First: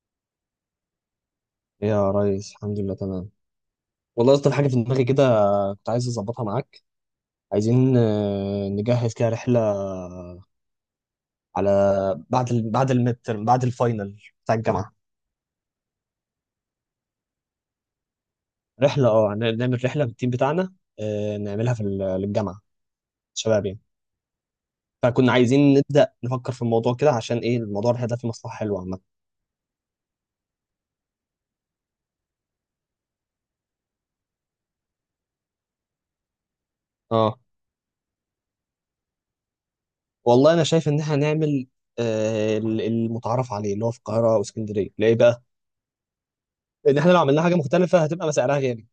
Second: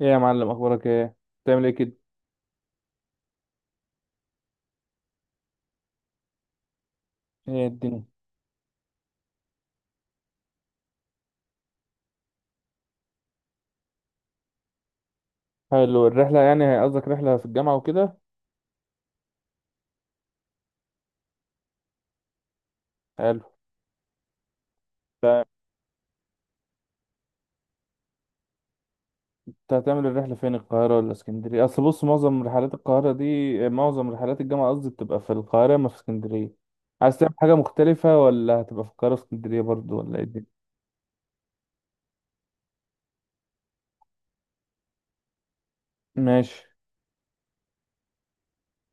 ايه يا معلم، اخبارك ايه؟ بتعمل ايه كده؟ يا ريس، الحمد لله تمام. والله اصلا حاجه في دماغي كده، كنت عايز اظبطها معاك. ايه عايزين الدنيا؟ نجهز كده رحله على بعد بعد الفاينل بتاع الجامعه. حلو الرحله، يعني قصدك رحله في الجامعه وكده؟ رحله نعمل رحله بالتيم بتاعنا، نعملها للجامعه. حلو. شباب يعني. فكنا عايزين نبدا نفكر في الموضوع كده، عشان ايه الموضوع الرحله ده فيه مصلحه حلوه عامه. انت هتعمل الرحله فين؟ القاهره ولا اسكندريه؟ اصل بص، معظم رحلات القاهره دي، معظم رحلات الجامعه قصدي، بتبقى في القاهره ما في اسكندريه. عايز تعمل اه، حاجه مختلفه ولا هتبقى في القاهره اسكندريه برضو ولا ايه والله الدنيا؟ انا شايف ان احنا هنعمل المتعارف عليه، اللي هو في القاهره واسكندريه، ليه بقى؟ ماشي. لان احنا لو عملنا حاجه مختلفه هتبقى سعرها غالي،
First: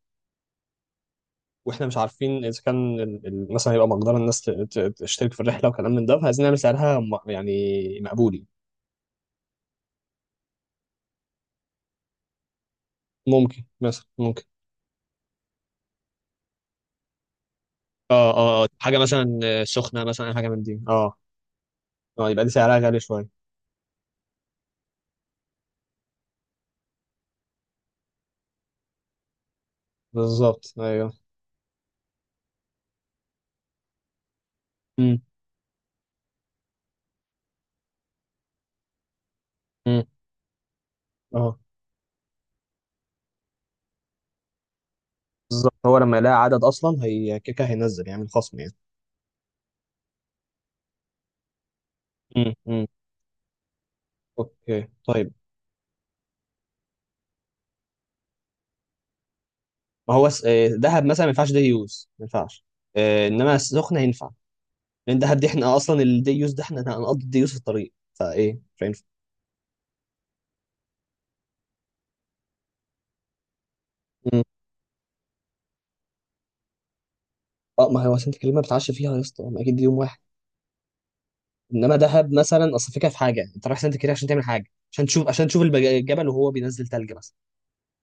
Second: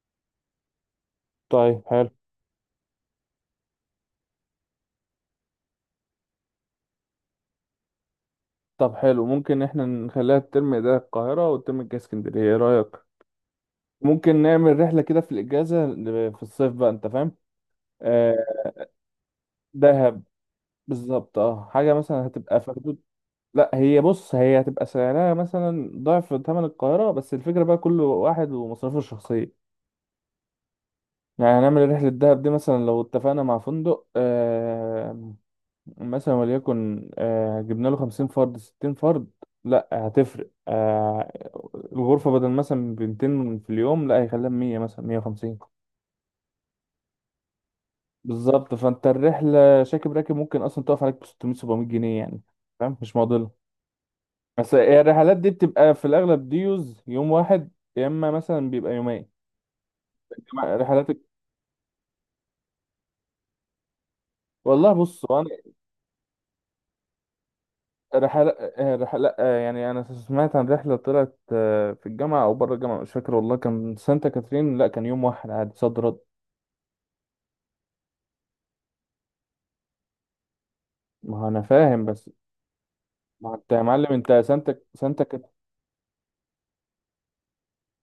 طيب واحنا مش حلو. عارفين اذا كان مثلا يبقى مقدار الناس تشترك في الرحله وكلام من ده. فعايزين نعمل سعرها يعني مقبول يعني. طب حلو، ممكن احنا نخليها الترم ده القاهره والترم الجاي اسكندريه، ايه رايك؟ ممكن مثلا ممكن ممكن. نعمل رحله كده في الاجازه، في الصيف بقى، انت فاهم. اه، اه، آه، حاجه مثلا سخنه، دهب. مثلا أي حاجه من دي، اه. بالظبط، اه حاجة مثلا اه، يبقى دي هتبقى في سعرها غالي حدود. شويه. لا هي بص، هي هتبقى سعرها مثلا ضعف ثمن القاهرة، بس الفكرة بقى كل واحد ومصاريفه الشخصية. بالظبط، ايوه. يعني هنعمل رحلة دهب دي مثلا لو اتفقنا مع فندق امم، آه مثلا وليكن جبنا له خمسين فرد ستين فرد. لا امم. هتفرق. اه، الغرفة بدل مثلا بمتين في اليوم لا هيخليها مية مثلا مية وخمسين. بالظبط. هو لما يلاقي عدد اصلا هي كيكه، هينزل يعمل خصم يعني. بالظبط، فانت الرحلة راكب ممكن اصلا تقف عليك بستمية سبعمية جنيه يعني. امم، امم. فاهم، مش معضلة. بس اوكي، طيب. الرحلات دي بتبقى في الأغلب ديوز يوم واحد، يا إما مثلا بيبقى يومين ما هو دهب رحلات. مثلا ما ينفعش دي يوز، ما ينفعش. انما سخنه ينفع. والله لان بص دهب هو دي أنا، احنا اصلا الدي يوز ده احنا هنقضي الدي يوز في الطريق، فايه رحلة مش هينفع. رحلة لأ، يعني أنا سمعت عن رحلة طلعت في الجامعة أو بره الجامعة مش فاكر والله، كان سانتا مم. كاترين، لا كان يوم واحد عادي صد رد. اه، ما هو سانت كاترين ما بتعش فيها يا اسطى، ما اكيد دي يوم واحد. ما هو أنا انما فاهم بس. دهب مثلا، اصل الفكره في ما حاجه هو انت أنت رايح يا سانت معلم، كاترين عشان أنت تعمل حاجه، سانتا سانتا عشان كاترين. تشوف الجبل وهو بينزل تلج مثلا.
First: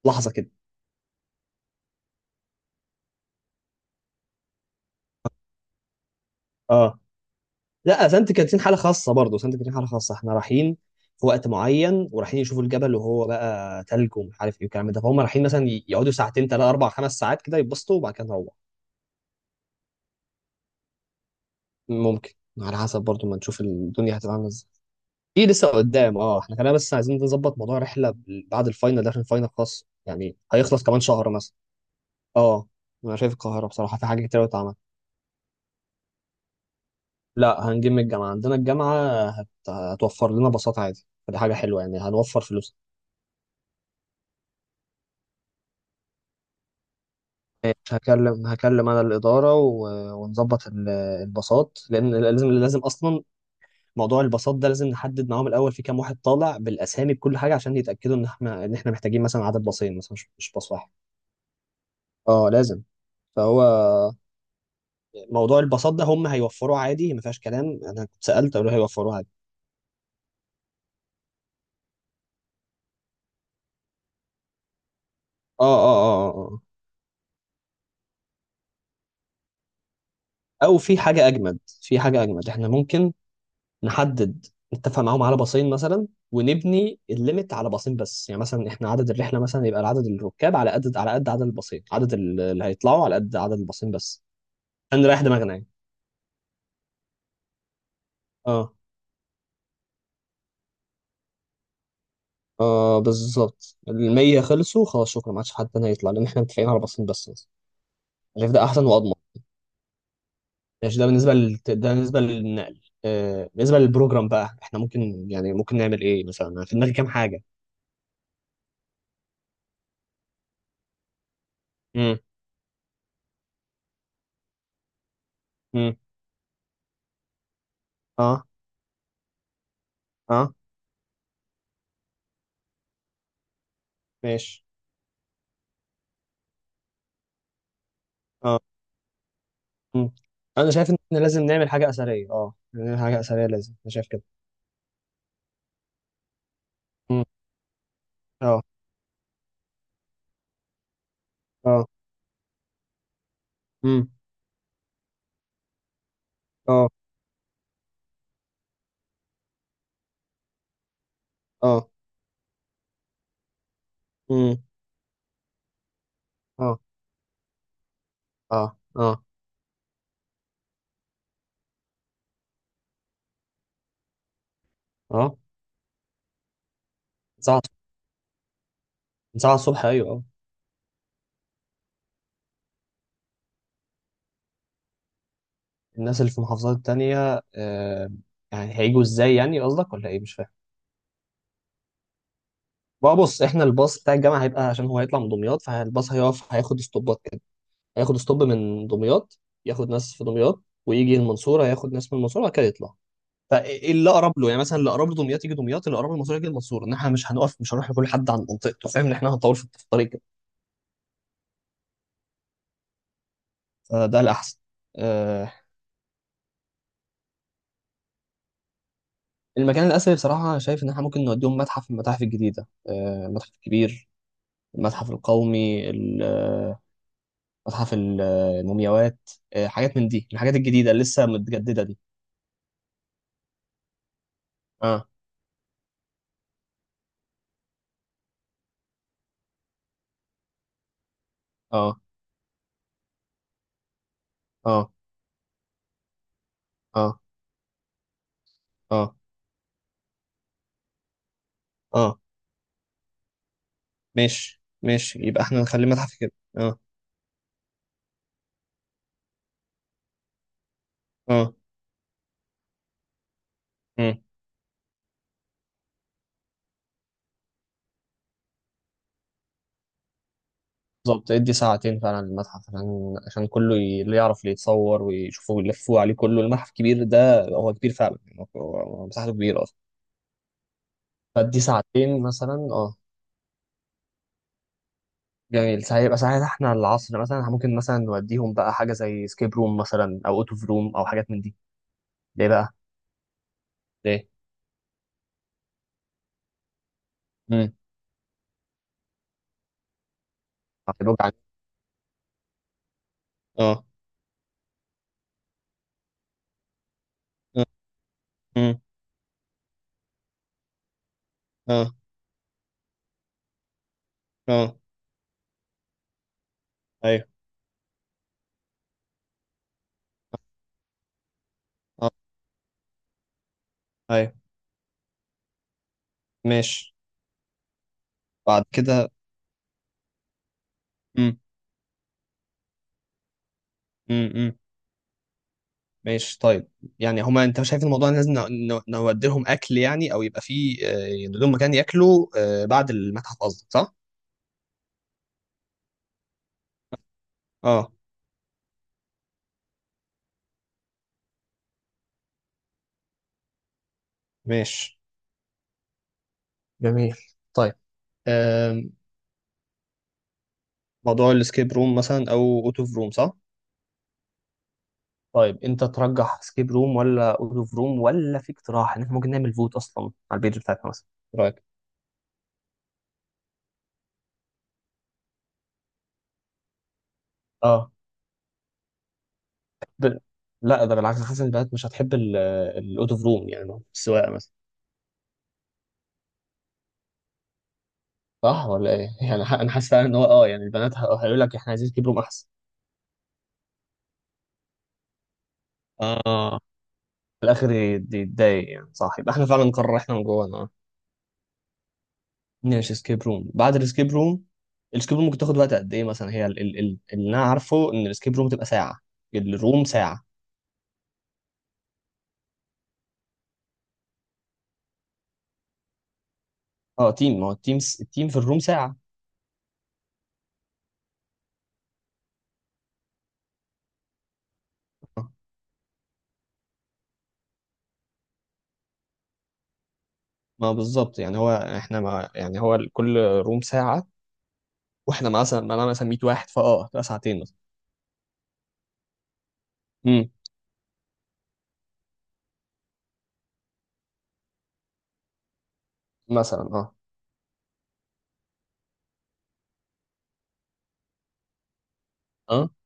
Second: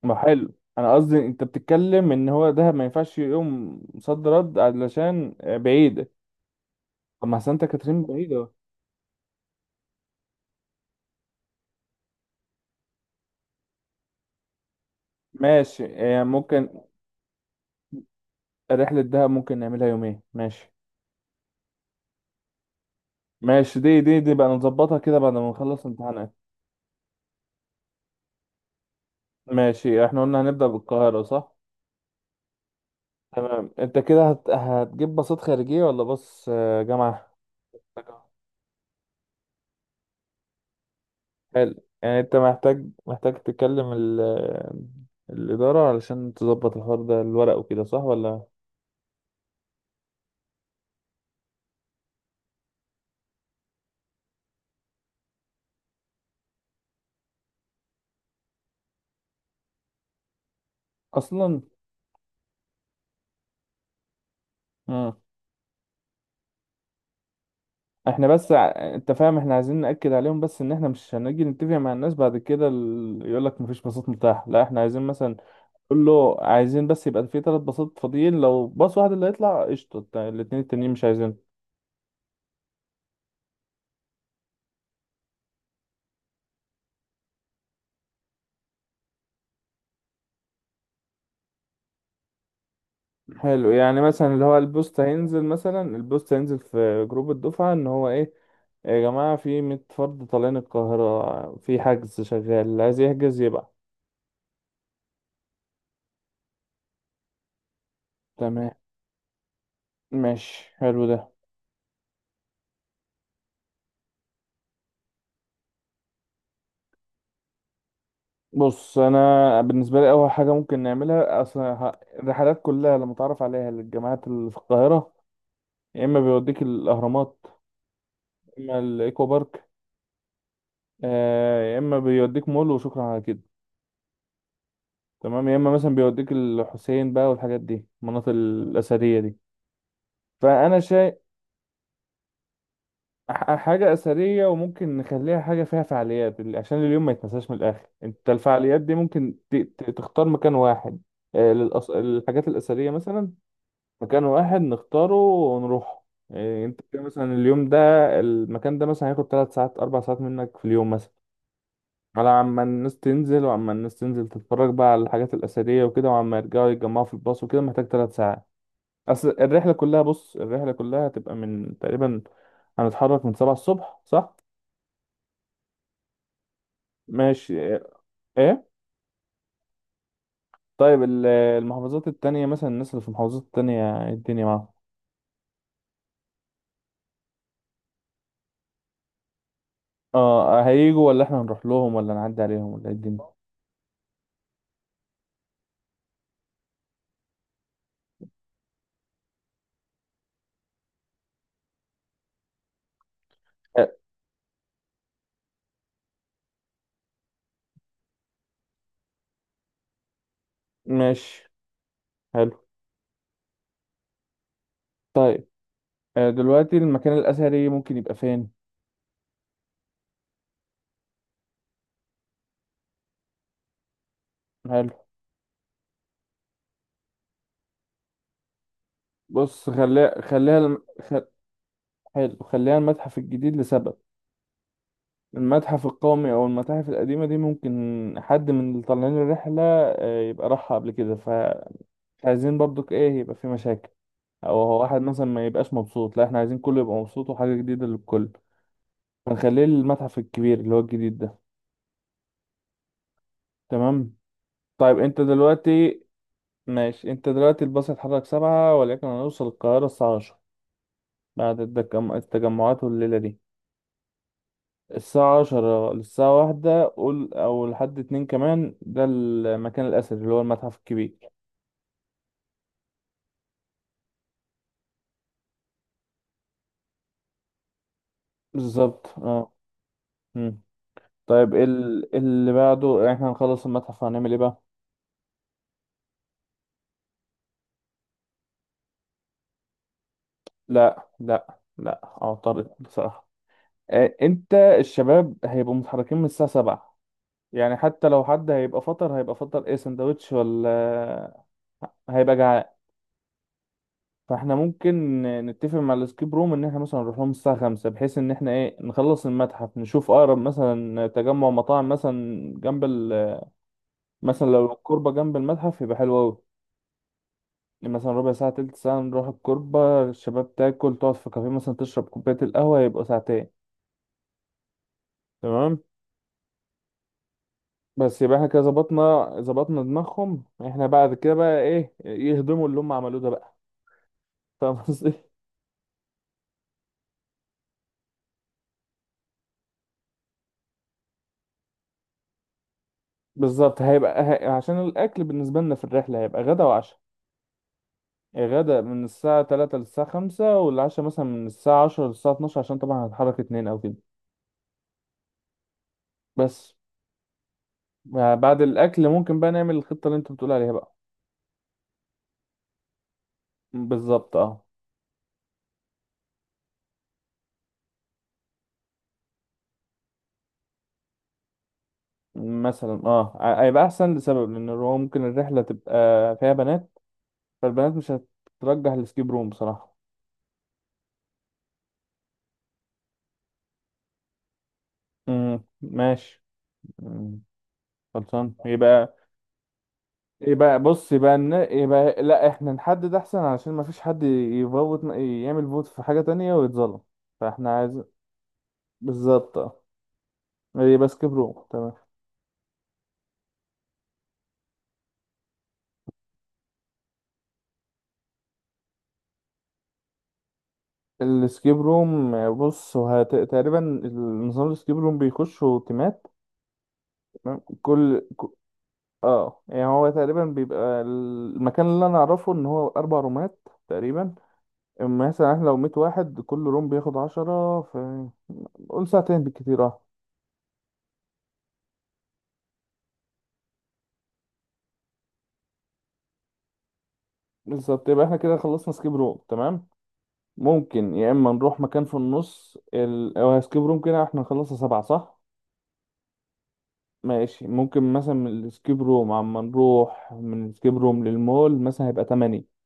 ما لحظه كده. حلو أنا قصدي، أنت بتتكلم إن هو دهب ما ينفعش يوم صد رد علشان بعيدة. اه. طب ما سانتا كاترين لا، سانت بعيدة. كاترين حاله خاصه، برضه سانت كاترين حاله خاصه، احنا رايحين في وقت معين، ورايحين يشوفوا الجبل وهو بقى تلج ومش عارف ايه والكلام ده، فهم رايحين مثلا ماشي يقعدوا يعني ساعتين، ممكن. ثلاثه اربع خمس ساعات كده، يتبسطوا وبعد كده نروح. رحلة دهب ممكن نعملها يومين، ماشي. ممكن. على حسب برضه ما نشوف ماشي، دي الدنيا دي هتبقى دي بقى عامله ازاي. نظبطها كده بعد في ما لسه نخلص قدام. امتحانات. اه احنا كنا بس عايزين نظبط موضوع رحله بعد الفاينل ده، عشان الفاينل خلاص ماشي، احنا يعني قلنا هنبدأ هيخلص كمان بالقاهرة شهر مثلا. صح. اه. انا شايف القاهره تمام، بصراحه انت في حاجه كده كتير أوي اتعمل. هتجيب باصات خارجية ولا باص جامعة. لا، هنجيب من الجامعه. عندنا الجامعه هتوفر لنا باصات عادي، فدي حاجه حلو. حلوه يعني، يعني انت هنوفر فلوس. محتاج تكلم الإدارة علشان تظبط الحوار ده، الورق ماشي، وكده صح ولا. هكلم انا الاداره ونظبط الباصات، لان لازم لازم اصلا. موضوع الباصات ده لازم نحدد معاهم الاول في كام واحد طالع بالاسامي بكل حاجه، عشان يتاكدوا ان احنا محتاجين مثلا عدد باصين، مثلا مش باص واحد. أصلا. اه، لازم. فهو مم. موضوع الباصات ده هم هيوفروه عادي، ما فيهاش كلام. انا كنت احنا بس سالت قالوا انت هيوفروه عادي. فاهم، احنا عايزين نأكد عليهم بس ان احنا مش هنجي نتفق مع الناس بعد كده، يقولك مفيش باصات متاحة، لا احنا عايزين مثلا. اه، اه، قول اه، اه، له آه. عايزين بس يبقى في ثلاث باصات فاضيين، لو باص واحد اللي هيطلع قشطه، الاتنين آه. او التانيين في مش حاجه عايزين. اجمد، في حاجه اجمد احنا ممكن نحدد نتفق معاهم على باصين مثلا، ونبني الليميت على باصين بس، يعني مثلا احنا عدد الرحله مثلا يبقى عدد الركاب على قد على قد عدد الباصين، عدد اللي هيطلعوا على قد عدد حلو، الباصين يعني بس. مثلا اللي هو البوست عشان نريح هينزل، دماغنا يعني. مثلا البوست هينزل في جروب الدفعه ان هو ايه. اه، يا جماعه، في 100 فرد طالعين القاهره في حجز شغال، اللي اه، عايز يحجز يبقى. بالظبط. ال 100 خلصوا خلاص، شكرا، ما عادش حد تاني هيطلع، لان احنا متفقين على باصين بس. انا شايف ده تمام. احسن واضمن. ماشي ماشي. حلو ده. ده بالنسبه للنقل. بالنسبه للبروجرام بقى احنا ممكن، يعني ممكن نعمل ايه مثلا؟ أنا في دماغي كام حاجه. بص انا بالنسبه لي اول حاجه ممكن نعملها اصلا، امم، الرحلات كلها لما تعرف عليها للجامعات اللي في القاهره، امم، يا اما بيوديك الاهرامات، اه، يا اما الايكو بارك، اه، يا اما بيوديك مول، وشكرا على كده. ماشي، تمام، يا اما مثلا بيوديك الحسين بقى، والحاجات دي المناطق اه، الاثريه دي. مم. انا فانا شايف ان شايف، احنا لازم نعمل حاجه اثريه، نعمل حاجه اثريه لازم، انا حاجه شايف كده. اثريه، وممكن نخليها حاجه فيها فعاليات عشان اليوم ما مم. يتنساش من الاخر. انت اه، الفعاليات دي ممكن تختار مكان واحد، اه، الحاجات الاثريه مثلا. امم، مكان واحد نختاره ونروح. انت اه، كده مثلا اليوم ده، المكان ده مثلا هياخد 3 ساعات 4 ساعات منك في اليوم مثلا، اه، على عما الناس تنزل، وعما الناس تنزل امم، تتفرج بقى على الحاجات الأثرية وكده، وعما يرجعوا اه، يتجمعوا في الباص وكده، محتاج ثلاث ساعات. اه، اه، أصل الرحلة كلها، بص الرحلة كلها هتبقى من تقريبا، هنتحرك من سبعة الصبح صح؟ اه. ماشي. ساعة. ايه؟ ساعة الصبح، ايوه، اه. طيب المحافظات التانية مثلا، الناس اللي في المحافظات التانية إيه الدنيا معاهم؟ الناس اللي في المحافظات التانية، يعني هيجوا ازاي يعني؟ قصدك ولا ايه، مش فاهم. اه هيجوا ولا احنا هنروح لهم ولا نعدي عليهم ولا إيه بقى الدنيا؟ بص، احنا الباص بتاع الجامعه هيبقى عشان هو هيطلع من دمياط، فالباص هيقف، هياخد ستوبات كده. هياخد ستوب من دمياط، ياخد ناس في دمياط، ويجي المنصوره ياخد ناس من المنصوره وبعد كده يطلع. آه، فايه اللي اقرب له، يعني مثلا اللي اقرب لدمياط يجي دمياط، اللي اقرب للمنصوره يجي المنصوره، ان احنا مش هنقف، مش هنروح لكل حد عن منطقته، فاهم؟ ان احنا هنطول في الطريق كده. ماشي، حلو. فده الاحسن. طيب، آه دلوقتي المكان الأثري ممكن يبقى فين؟ المكان الاثري بصراحه، شايف ان احنا ممكن نوديهم متحف من المتاحف الجديده، آه، المتحف الكبير. حلو. المتحف القومي، متحف المومياوات. بص حاجات من خليها دي، الحاجات خليها. الجديده اللي لسه متجدده دي. حلو، خليها المتحف الجديد لسبب. اه، المتحف القومي او المتاحف القديمه دي ممكن حد من اللي طالعين الرحله يبقى راحها قبل كده، فمش اه، عايزين برضك ايه، يبقى في مشاكل، او هو اه، واحد مثلا ما يبقاش مبسوط. لا احنا عايزين كله يبقى اه، مبسوط، وحاجه جديده للكل. اه، فنخليه المتحف الكبير اللي هو الجديد ده. اه، تمام. ماشي، طيب ماشي، انت يبقى احنا نخلي دلوقتي، المتحف كده. اه، ماشي، انت دلوقتي الباص هيتحرك سبعة، ولكن هنوصل القاهره الساعه عشرة اه، بعد التجمعات، والليله دي امم. الساعة عشرة للساعة واحدة قول، أو لحد اتنين كمان، ده المكان الأثري اللي هو المتحف الكبير. بالظبط، ادي ساعتين فعلا للمتحف، عشان كله اللي يعرف، اللي يتصور ويشوفوه ويلفوه عليه كله، المتحف كبير ده هو كبير فعلا يعني، بالظبط هو مساحته اه. كبيرة اصلا. مم. طيب فادي ساعتين اللي مثلا، اه. بعده يعني، احنا هنخلص المتحف هنعمل ايه بقى؟ جميل. ساعة، يبقى ساعات، احنا العصر مثلا ممكن مثلا نوديهم بقى حاجة زي سكيب روم مثلا، او اوت اوف روم، لا او حاجات من دي. لا لا ليه بقى؟ أعترض بصراحة. ليه؟ انت الشباب هيبقوا متحركين من الساعة سبعة، امم. يعني حتى لو حد هيبقى فطر، هيبقى فطر ايه؟ سندوتش هيبقوا ولا، جعانين. هيبقى جعان. اه، فاحنا ممكن نتفق مع الاسكيب روم ان احنا مثلا نروح لهم الساعه اه، 5، بحيث ان احنا ايه، امم، نخلص المتحف نشوف اقرب مثلا تجمع مطاعم اه، مثلا جنب مثلا لو اه، الكوربه جنب المتحف يبقى حلو قوي. ايوه، مثلا ربع ساعه تلت ساعه نروح الكوربه، الشباب تاكل تقعد في كافيه مثلا تشرب اه، كوبايه القهوه، يبقى ساعتين. ايوه، تمام. ماشي. بس يبقى احنا كده بعد كده. ظبطنا ظبطنا دماغهم، احنا بعد كده امم، بقى ايه، يهضموا اللي هم عملوه ده بقى. امم. فاهم قصدي. ماشي طيب. يعني هما انت شايف الموضوع إن لازم نودي لهم اكل يعني؟ او يبقى فيه لهم مكان ياكلوا بعد المتحف قصدك، بالظبط صح؟ هيبقى، عشان الاكل بالنسبه لنا في الرحله هيبقى غدا وعشاء. اه. غدا من الساعة تلاتة للساعة خمسة، والعشاء مثلا من الساعة عشرة للساعة اتناشر عشان طبعا هتحرك اتنين أو كده. ماشي. بس جميل. طيب. يعني بعد آم، الأكل ممكن بقى نعمل الخطة اللي أنت بتقول عليها بقى. موضوع الاسكيب روم مثلا او اوت اوف روم، صح؟ بالظبط اه. طيب انت ترجح سكيب روم ولا اوت اوف روم، ولا في اقتراح ان احنا ممكن نعمل فوت اصلا على البيج بتاعتنا مثلا. إيه رايك؟ مثلا اه هيبقى أحسن لسبب، لأن هو ممكن الرحلة تبقى فيها بنات، فالبنات اه. مش هترجح السكيب روم بصراحة. ب... لا، ده بالعكس، حاسس ان البنات مش هتحب الاوت اوف روم يعني، السواقه مثلا. ماشي. مم. خلصان صح ولا ايه؟ يبقى. يعني انا حاسس فعلا ان هو، اه يعني يبقى البنات بص، يبقى هيقول لك احنا عايزين كبرهم يبقى احسن. لا احنا نحدد احسن، علشان ما فيش حد يفوت يعمل فوت في حاجة تانية اه. ويتظلم. في الاخر فاحنا عايزين يتضايق يعني، صح، يبقى احنا بالظبط فعلا اه. نقرر احنا من جوانا، اه. يبقى سكيب روم تمام. ماشي. سكيب روم. بعد السكيب روم، السكيب روم ممكن تاخد وقت قد ايه مثلا؟ هي اللي انا عارفه ان السكيب روم تبقى ساعه. الروم ساعه. السكيب روم بص هو تقريبا النظام السكيب روم بيخشوا تيمات. اه. تيم. ما هو تمام، التيم التيم في الروم ساعه. اه يعني هو تقريبا بيبقى المكان اللي انا اعرفه ان هو اربع رومات تقريبا. آه، أما مثلا احنا لو 100 واحد، كل روم بياخد 10، في قول ساعتين بالكتير اه. ما هو بالظبط يعني. هو احنا، ما يعني هو كل روم ساعه، واحنا مثلا انا مثلا 100 واحد، فاه تبقى ساعتين مثلا. بالظبط، يبقى احنا كده خلصنا سكيب روم تمام. امم، ممكن يا اما نروح مكان في النص او سكيب روم كده. احنا نخلصها سبعة صح. مثلا. اه، ماشي، ممكن مثلا من الاسكيب روم، عما نروح من الاسكيب روم للمول مثلا هيبقى اه، تمانية.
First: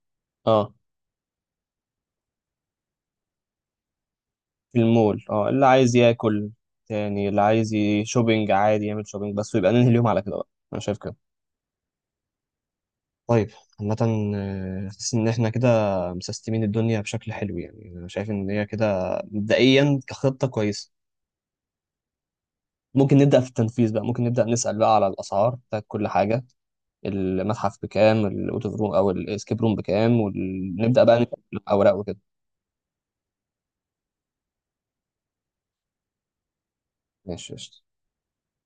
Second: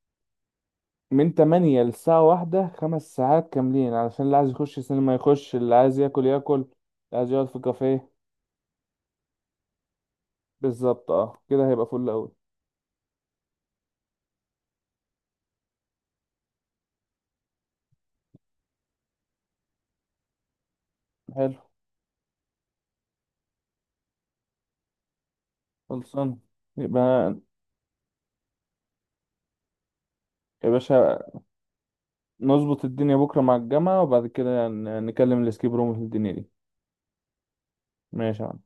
اه. من تمانية للساعة واحدة خمس ساعات كاملين، علشان اللي عايز يخش السينما المول، اه، يخش، اللي اللي عايز عايز ياكل ياكل ياكل، اللي تاني، عايز اللي يقعد في عايز كافيه. شوبينج عادي يعمل شوبينج بس، ويبقى ننهي اليوم على كده بقى. انا شايف بالظبط كده. اه، كده هيبقى فل أوي. طيب. عامة، حاسس ان احنا كده مسستمين الدنيا بشكل حلو، يعني انا شايف ان هي كده مبدئيا كخطة كويسة. حلو. ممكن نبدأ في التنفيذ بقى، ممكن نبدأ نسأل بقى على الأسعار بتاعت كل خلصان حاجة. يبقى المتحف بكام، الأوتوف روم أو الإسكيب روم بكام، يا ونبدأ باشا، بقى نكتب الأوراق وكده. نظبط الدنيا بكرة مع الجامعة، وبعد كده نكلم الاسكيب روم في الدنيا دي. ماشي، قشطة. ماشي يا عم.